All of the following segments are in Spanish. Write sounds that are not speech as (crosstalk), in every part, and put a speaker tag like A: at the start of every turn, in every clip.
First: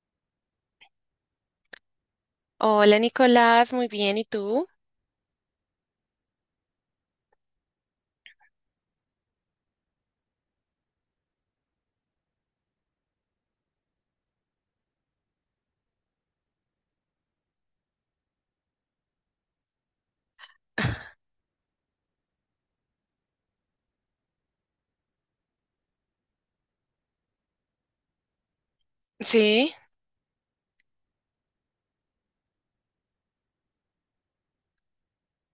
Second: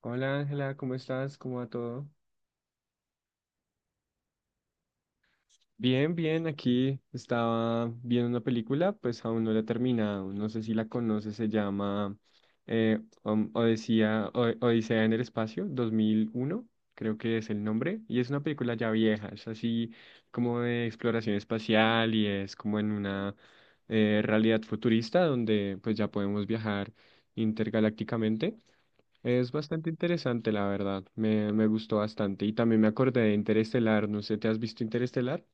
A: Hola Ángela, ¿cómo estás? ¿Cómo va todo?
B: Hola Nicolás, muy bien, ¿y tú?
A: Bien, bien, aquí estaba viendo una película, pues aún no la he terminado, no sé si la conoces, se llama Odisea, Odisea en el espacio, 2001 creo que es el nombre, y es una película ya vieja, es así como de
B: (laughs)
A: exploración espacial y es como en una realidad futurista donde pues ya podemos viajar intergalácticamente. Es
B: Sí,
A: bastante interesante, la verdad. Me gustó bastante. Y también me acordé de Interestelar. No sé, ¿te has visto Interestelar?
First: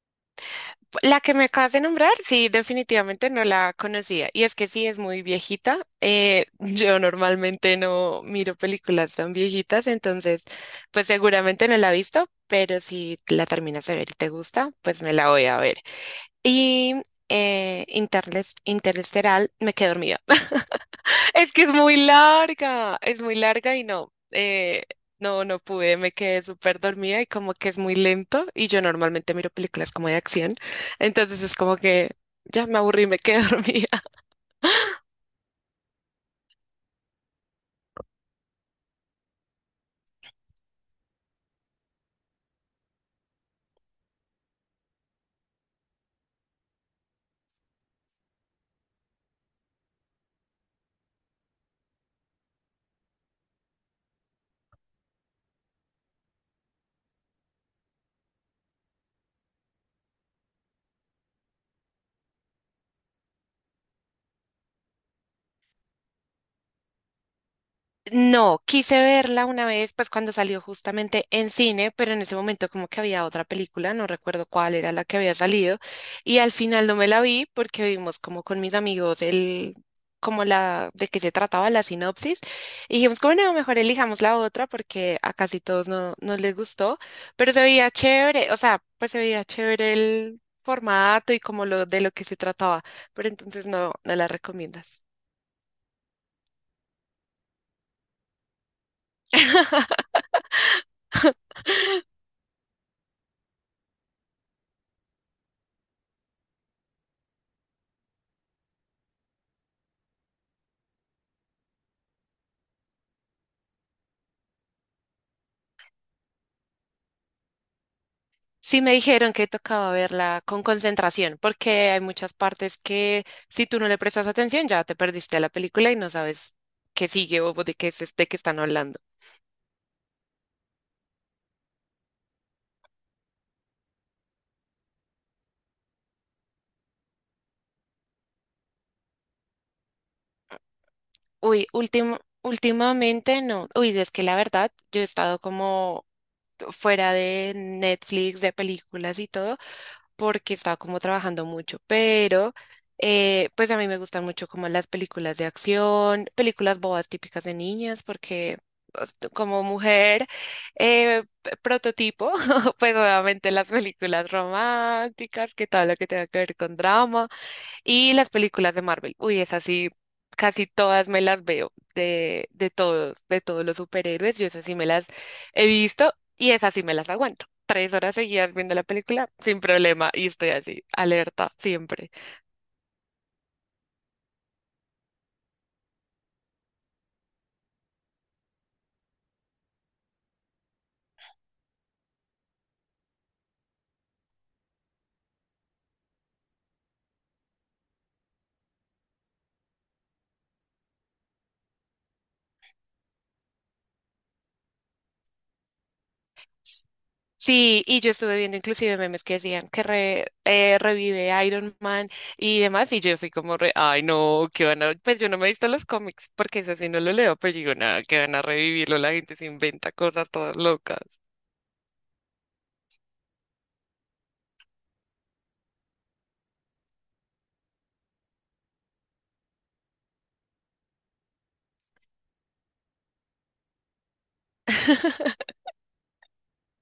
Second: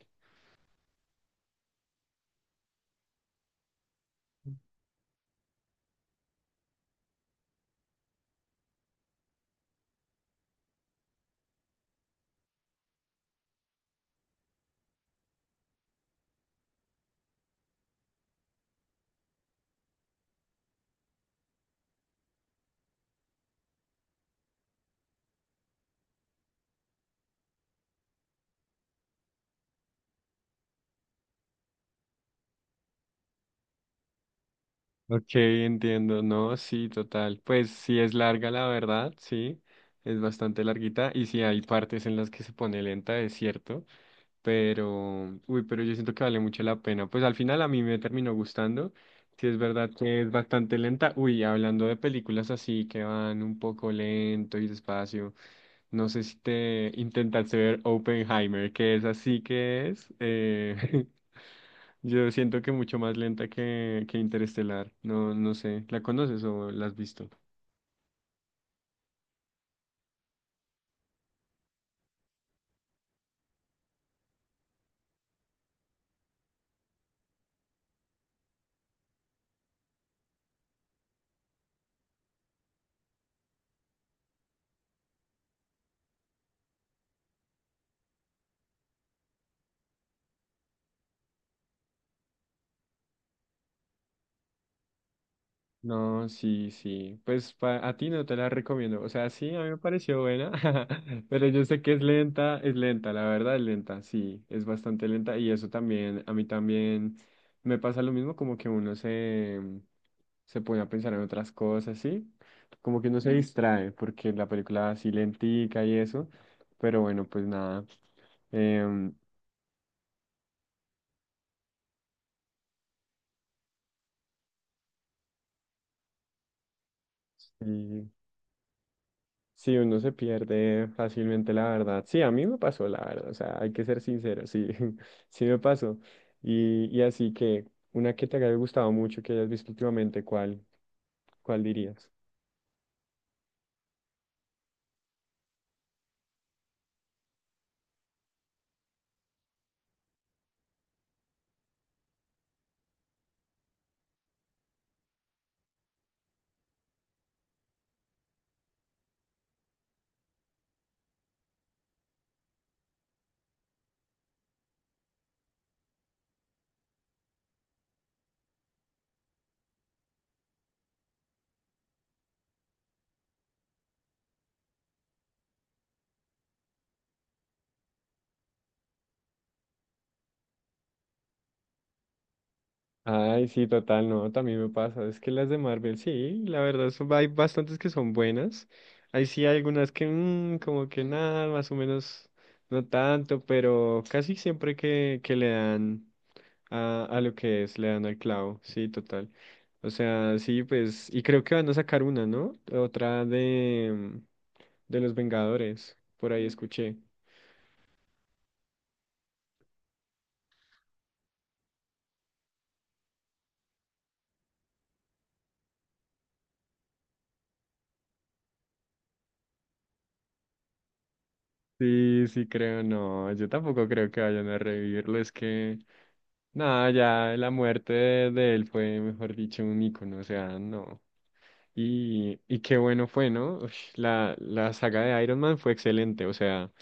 B: la que me acabas de nombrar, sí, definitivamente no la conocía. Y es que sí, es muy viejita. (laughs) Yo normalmente no miro películas tan viejitas, entonces, pues seguramente no la he visto, pero si la terminas de ver y te gusta, pues me la voy a ver. Y Interesteral, me quedé dormida. (laughs) Es que es muy larga y no, no pude, me quedé súper dormida y como que es muy lento y yo normalmente miro películas como de acción, entonces es como que ya me aburrí, me quedé (laughs) dormida.
A: Ok, entiendo, no, sí, total. Pues sí es larga, la verdad, sí, es bastante larguita y sí hay partes en las que se pone lenta, es cierto, pero, uy, pero yo siento que vale mucho la pena. Pues al final a mí me terminó gustando, sí es verdad que es bastante lenta. Uy, hablando de películas así que van un poco lento y despacio, no sé si te intentaste ver Oppenheimer, que es así que es. (laughs) Yo siento que mucho más lenta que Interestelar. No, no sé. ¿La conoces o la has visto?
B: No, quise verla una vez, pues cuando salió justamente en cine, pero en ese momento como que había otra película, no recuerdo cuál era la que había salido, y al final no me la vi porque vimos como con mis amigos el, como la, de qué se trataba la sinopsis, y dijimos como no, mejor elijamos la otra porque a casi todos no, no les gustó, pero se veía chévere, o sea, pues se veía chévere el formato y como lo de lo que se trataba, pero entonces no, no la recomiendas.
A: No, sí, sí. Pues a ti no te la recomiendo. O sea, sí, a mí me pareció buena, (laughs) pero yo sé que es lenta, la verdad es lenta, sí, es bastante lenta y eso también, a mí también me pasa lo mismo, como que se pone a pensar en otras cosas, ¿sí? Como que uno se distrae porque la película así lentica y eso, pero bueno, pues nada.
B: Sí me
A: em,
B: dijeron que tocaba verla con concentración, porque hay muchas partes que si tú no le prestas atención ya te perdiste la película y no sabes qué sigue o de qué es
A: sí.
B: este que están hablando.
A: Sí, uno se pierde fácilmente, la verdad. Sí, a mí me pasó, la verdad. O sea, hay que ser sincero, sí, (laughs) sí me pasó. Y así que, una que te haya gustado mucho, que hayas visto últimamente, ¿cuál
B: Uy,
A: dirías?
B: último, últimamente no. Uy, es que la verdad, yo he estado como fuera de Netflix, de películas y todo, porque estaba como trabajando mucho, pero pues a mí me gustan mucho como las películas de acción, películas bobas típicas de niñas, porque pues, tú como mujer prototipo, (laughs) pues obviamente las películas románticas, que todo lo que tenga que ver con drama. Y las películas de Marvel. Uy, esas sí, casi todas me las veo de todos los superhéroes. Yo esas sí me las he visto y esas sí me las aguanto. Tres horas seguidas viendo la película sin problema y estoy así, alerta siempre.
A: Ay, sí, total, no, también me pasa. Es que las de Marvel, sí, la verdad, hay bastantes que son buenas. Ahí sí hay algunas que, mm, como que nada, más o menos, no tanto, pero casi siempre que le dan. A lo que es, le dan al clavo, sí, total. O sea, sí, pues, y creo que van a sacar una, ¿no? Otra de los Vengadores, por ahí escuché.
B: Sí, y yo estuve viendo inclusive memes que decían que revive Iron Man y demás, y yo fui como re, ay no, que van a, pues yo no me he visto los cómics, porque eso sí no lo leo, pero digo, nada, que van a revivirlo, la gente se inventa cosas todas locas,
A: Sí, sí, creo, no, yo tampoco creo que vayan a revivirlo, es que, nada, ya la muerte de él fue, mejor dicho, un icono, o sea, no. Y qué bueno fue, ¿no? Ush, la saga de Iron Man fue excelente, o sea.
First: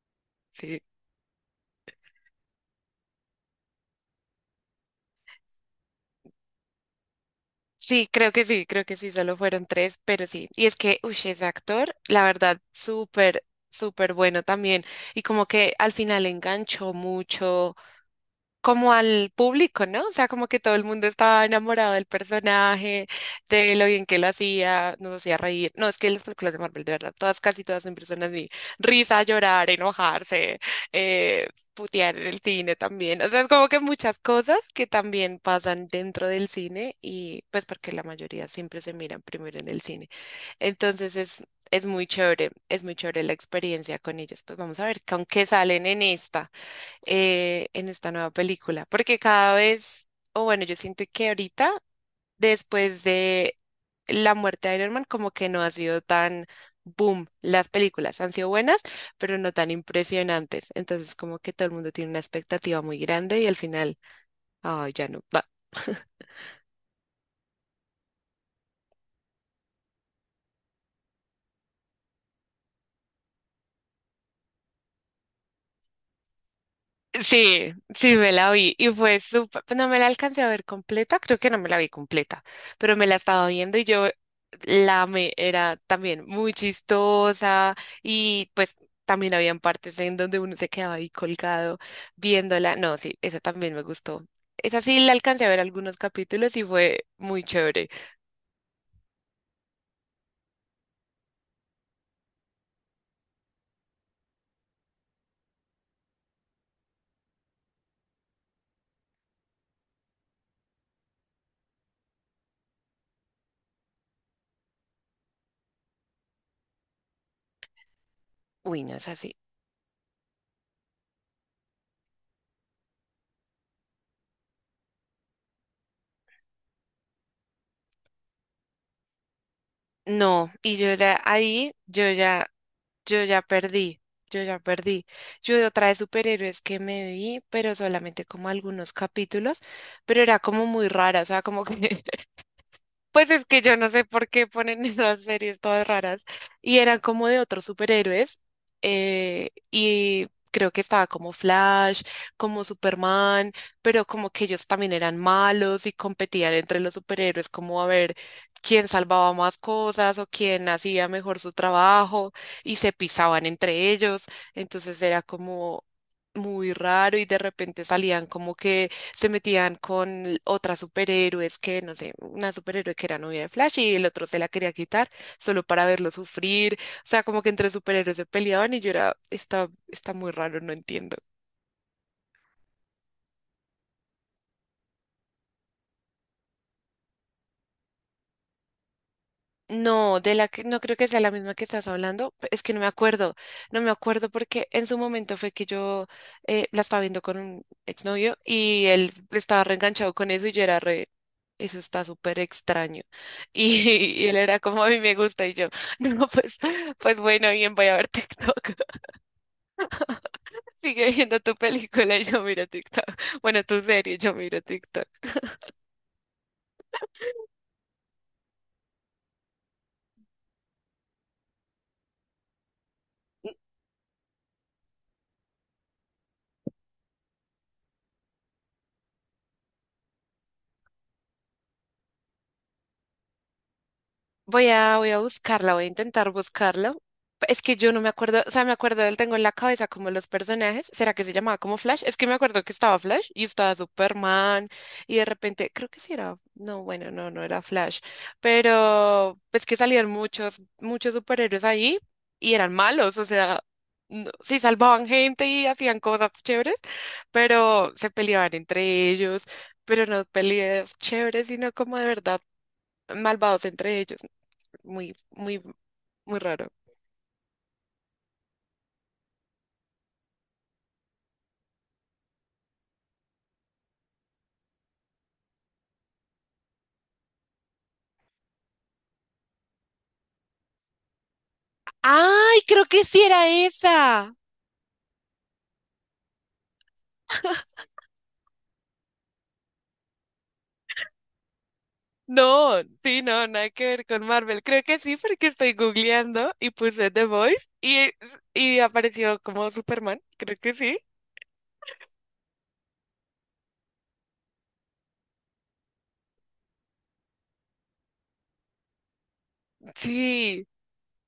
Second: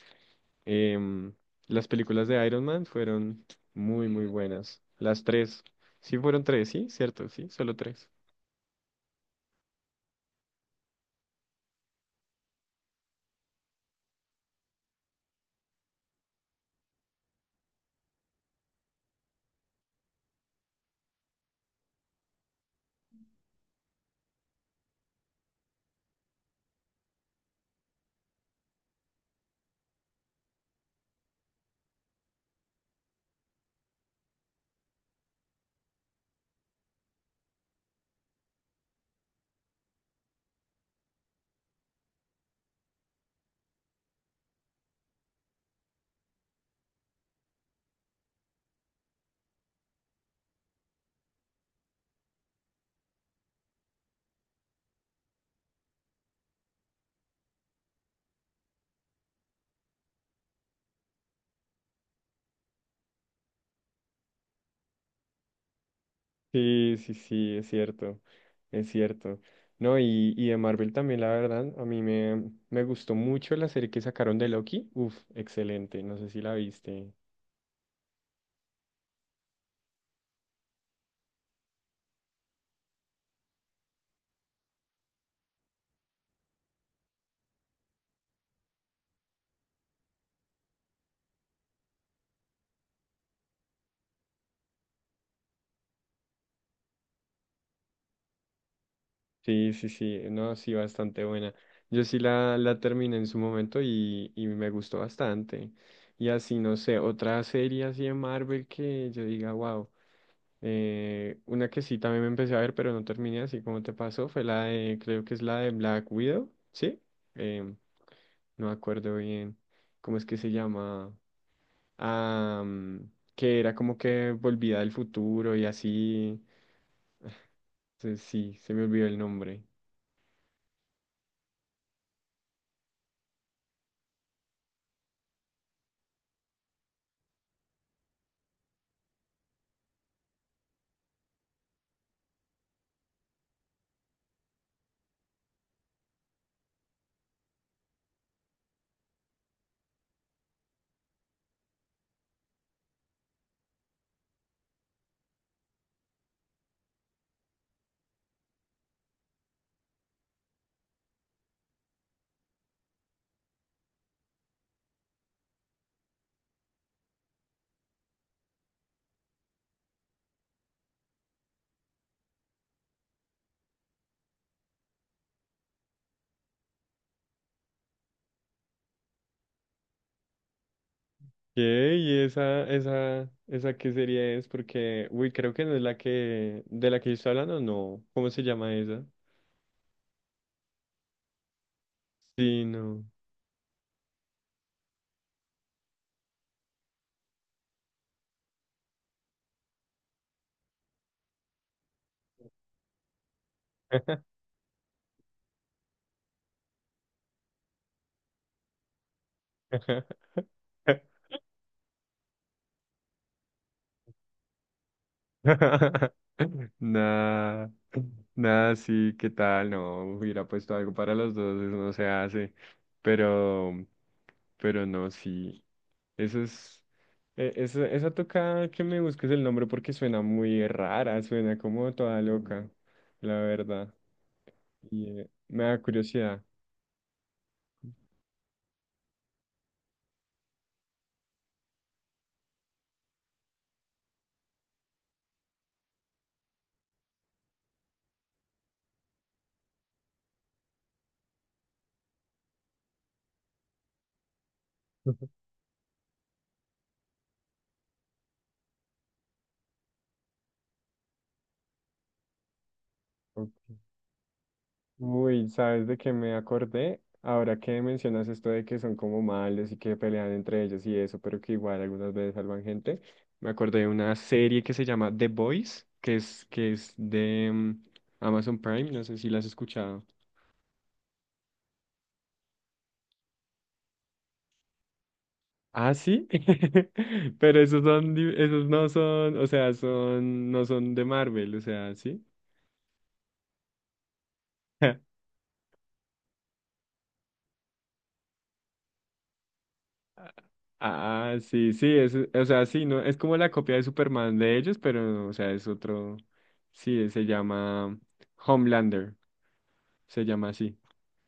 B: sí.
A: Em, las películas de Iron Man fueron muy, muy buenas. Las tres. Sí, fueron tres, sí, cierto, sí, solo tres.
B: Sí, creo que sí, creo que sí, solo fueron tres, pero sí. Y es que, uy, ese actor, la verdad, súper, súper bueno también. Y como que al final enganchó mucho como al público, ¿no? O sea, como que todo el mundo estaba enamorado del personaje, de lo bien que lo hacía, nos hacía reír. No, es que las películas de Marvel, de verdad, todas, casi todas siempre son así. Risa, llorar, enojarse, putear en el cine también. O sea, es como que muchas cosas que también pasan dentro del cine y pues porque la mayoría siempre se miran primero en el cine. Entonces es muy chévere la experiencia con ellos. Pues vamos a ver con qué salen en esta nueva película, porque cada vez, o bueno, yo siento que ahorita, después de la muerte de Iron Man, como que no ha sido tan boom. Las películas han sido buenas, pero no tan impresionantes. Entonces, como que todo el mundo tiene una expectativa muy grande y al final, ay, ya no. (laughs)
A: Sí, sí, sí, es cierto, es cierto. No, y de Marvel también, la verdad, a mí me gustó mucho la serie que sacaron de Loki. Uf, excelente, no sé si la viste.
B: Sí, sí, me la vi y fue súper, pues no me la alcancé a ver completa, creo que no me la vi completa, pero me la estaba viendo y yo la amé, era también muy chistosa y pues también habían partes en donde uno se quedaba ahí colgado viéndola, no, sí, esa también me gustó, esa sí la alcancé a ver algunos capítulos y fue muy chévere,
A: Sí, sí, sí, no, sí, bastante buena. Yo sí la terminé en su momento y me gustó bastante. Y así, no sé, otra serie así de Marvel que yo diga, wow. Una que sí también me empecé a ver, pero no terminé, así como te pasó, fue la de, creo que es la de Black Widow, ¿sí? Em, no me
B: uy, no es
A: acuerdo
B: así,
A: bien cómo es que se llama. Ah, mm, que era como que volvía del futuro y así. Sí, se me olvidó el nombre.
B: no, y yo ya ahí, yo ya perdí, yo ya perdí. Yo de otra de superhéroes que me vi, pero solamente como algunos capítulos, pero era como muy rara, o sea, como que (laughs) pues es que yo no sé por qué ponen (laughs) esas series todas raras. Y eran como de otros superhéroes. Y creo que estaba como Flash, como Superman, pero como que ellos también eran malos y competían entre los superhéroes, como a ver quién salvaba más cosas o quién hacía mejor su trabajo y se pisaban entre ellos. Entonces era como muy raro y de repente salían como que se metían con otras superhéroes que, no sé, una superhéroe que era novia de Flash y el otro se la quería quitar solo para verlo sufrir. O sea, como que entre superhéroes se peleaban y yo era, está muy raro, no entiendo.
A: ¿Qué? ¿Y esa qué serie es? Porque, uy, creo que no es la que, de la que yo estoy hablando, no. ¿Cómo se llama esa?
B: No, de la que no creo que sea la misma que estás hablando, es
A: Sí,
B: que no me
A: no.
B: acuerdo, no me acuerdo porque en su momento fue que yo la estaba viendo con un exnovio y él estaba reenganchado con eso y yo era re, eso está súper extraño. Y (laughs) y él era como a mí me gusta y yo (laughs) no, pues, pues bueno, bien, voy a ver TikTok, (laughs) sigue
A: (laughs)
B: viendo tu película y yo miro TikTok, (laughs) bueno, tu serie, y yo miro TikTok.
A: Nada, nada, sí, ¿qué tal? No, hubiera puesto algo para los dos, eso no se hace.
B: Y-
A: Pero, pero no, sí. Eso es, esa, esa toca que me busques el nombre porque suena muy rara, suena como toda loca, la verdad.
B: Voy a
A: Y me
B: buscarla,
A: da
B: voy a intentar
A: curiosidad.
B: buscarlo. Es que yo no me acuerdo, o sea, me acuerdo del tengo en la cabeza como los personajes. ¿Será que se llamaba como Flash? Es que me acuerdo que estaba Flash y estaba Superman y de repente, creo que sí era, no, bueno, no, no era Flash, pero pues que salían muchos, muchos superhéroes ahí y eran malos, o sea, no- sí salvaban gente
A: (laughs)
B: y hacían cosas chéveres, pero se peleaban entre ellos, pero no peleas chéveres, sino como de verdad malvados
A: Ok.
B: entre ellos. Muy,
A: Uy,
B: muy,
A: ¿sabes de qué me
B: muy raro.
A: acordé? Ahora que mencionas esto de que son como malos y que pelean entre ellos y eso, pero que igual algunas veces salvan gente, me acordé de una serie que se llama The Boys, que es de mm, Amazon Prime, no sé si la has escuchado.
B: ¡Ay! Creo que sí era esa.
A: Ah, sí, (laughs) pero esos son, esos no son, o sea, son, no son de Marvel, o sea, sí.
B: No, sí, no, nada que ver con Marvel. Creo que
A: (laughs)
B: sí, porque estoy googleando y puse The Voice y apareció como Superman. Creo que sí.
A: Ah, ah, sí, sí, es, o sea, sí, no, es como la copia de Superman de ellos, pero, o sea, es otro, sí, se llama Homelander, se llama
B: Sí,
A: así,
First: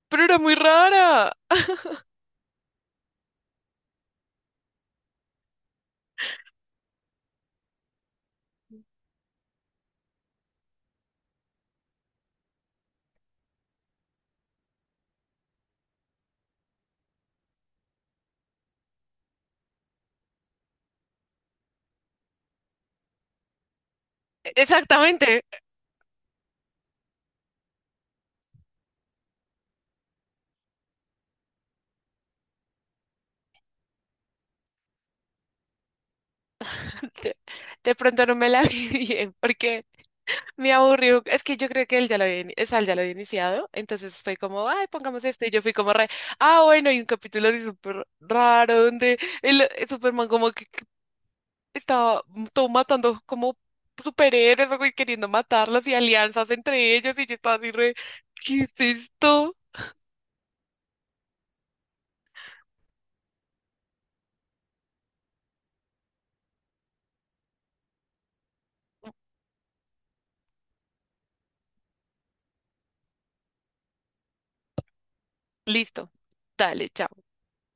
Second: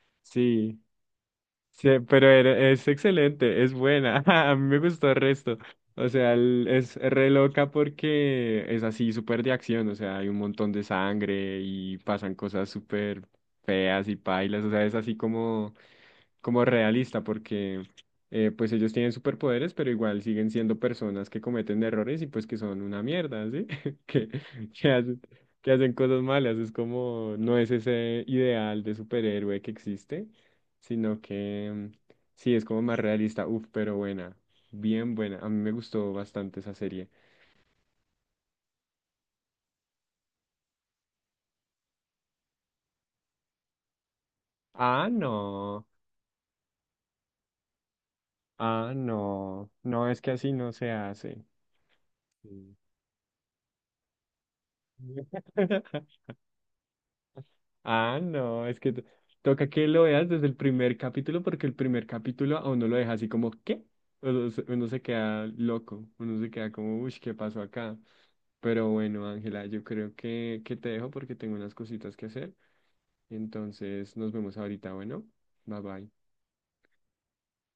B: pero era muy
A: sí,
B: raro.
A: sí, pero es excelente, es buena, (laughs) a mí me gustó el resto, o sea, es re loca porque es así, súper de acción, o sea, hay un montón de sangre y pasan cosas súper feas y pailas, o sea, es así como como realista, porque pues ellos tienen superpoderes, pero igual siguen siendo personas que cometen errores y pues que son una mierda, ¿sí? (laughs) Que, que hacen,
B: Exactamente.
A: que hacen cosas malas. Es como, no es ese ideal de superhéroe que existe, sino que mm, sí, es como más realista. Uf, pero buena, bien buena. A mí me gustó bastante esa serie.
B: (laughs) De pronto no me la (laughs) vi bien, porque me aburrió, es que yo creo que él ya lo había, o sea, él ya lo había iniciado, entonces fue como, ay,
A: Ah,
B: pongamos esto, y yo fui
A: no,
B: como re, ah, bueno, hay un capítulo así súper raro,
A: ah,
B: donde
A: no,
B: el
A: no, es
B: Superman
A: que
B: como
A: así
B: que
A: no se hace.
B: estaba todo
A: Sí.
B: matando como superhéroes, o güey, queriendo matarlos, y
A: (laughs)
B: alianzas entre ellos, y yo estaba así re,
A: Ah,
B: ¿qué
A: no,
B: es
A: es que
B: esto?
A: toca que lo veas desde el primer capítulo porque el primer capítulo a uno lo deja así como, ¿qué? Uno se queda loco, uno se queda como, uy, ¿qué pasó acá? Pero bueno, Ángela, yo creo que te dejo porque tengo unas cositas que hacer. Entonces nos vemos ahorita, bueno, bye
B: Listo,
A: bye.
B: dale, chao.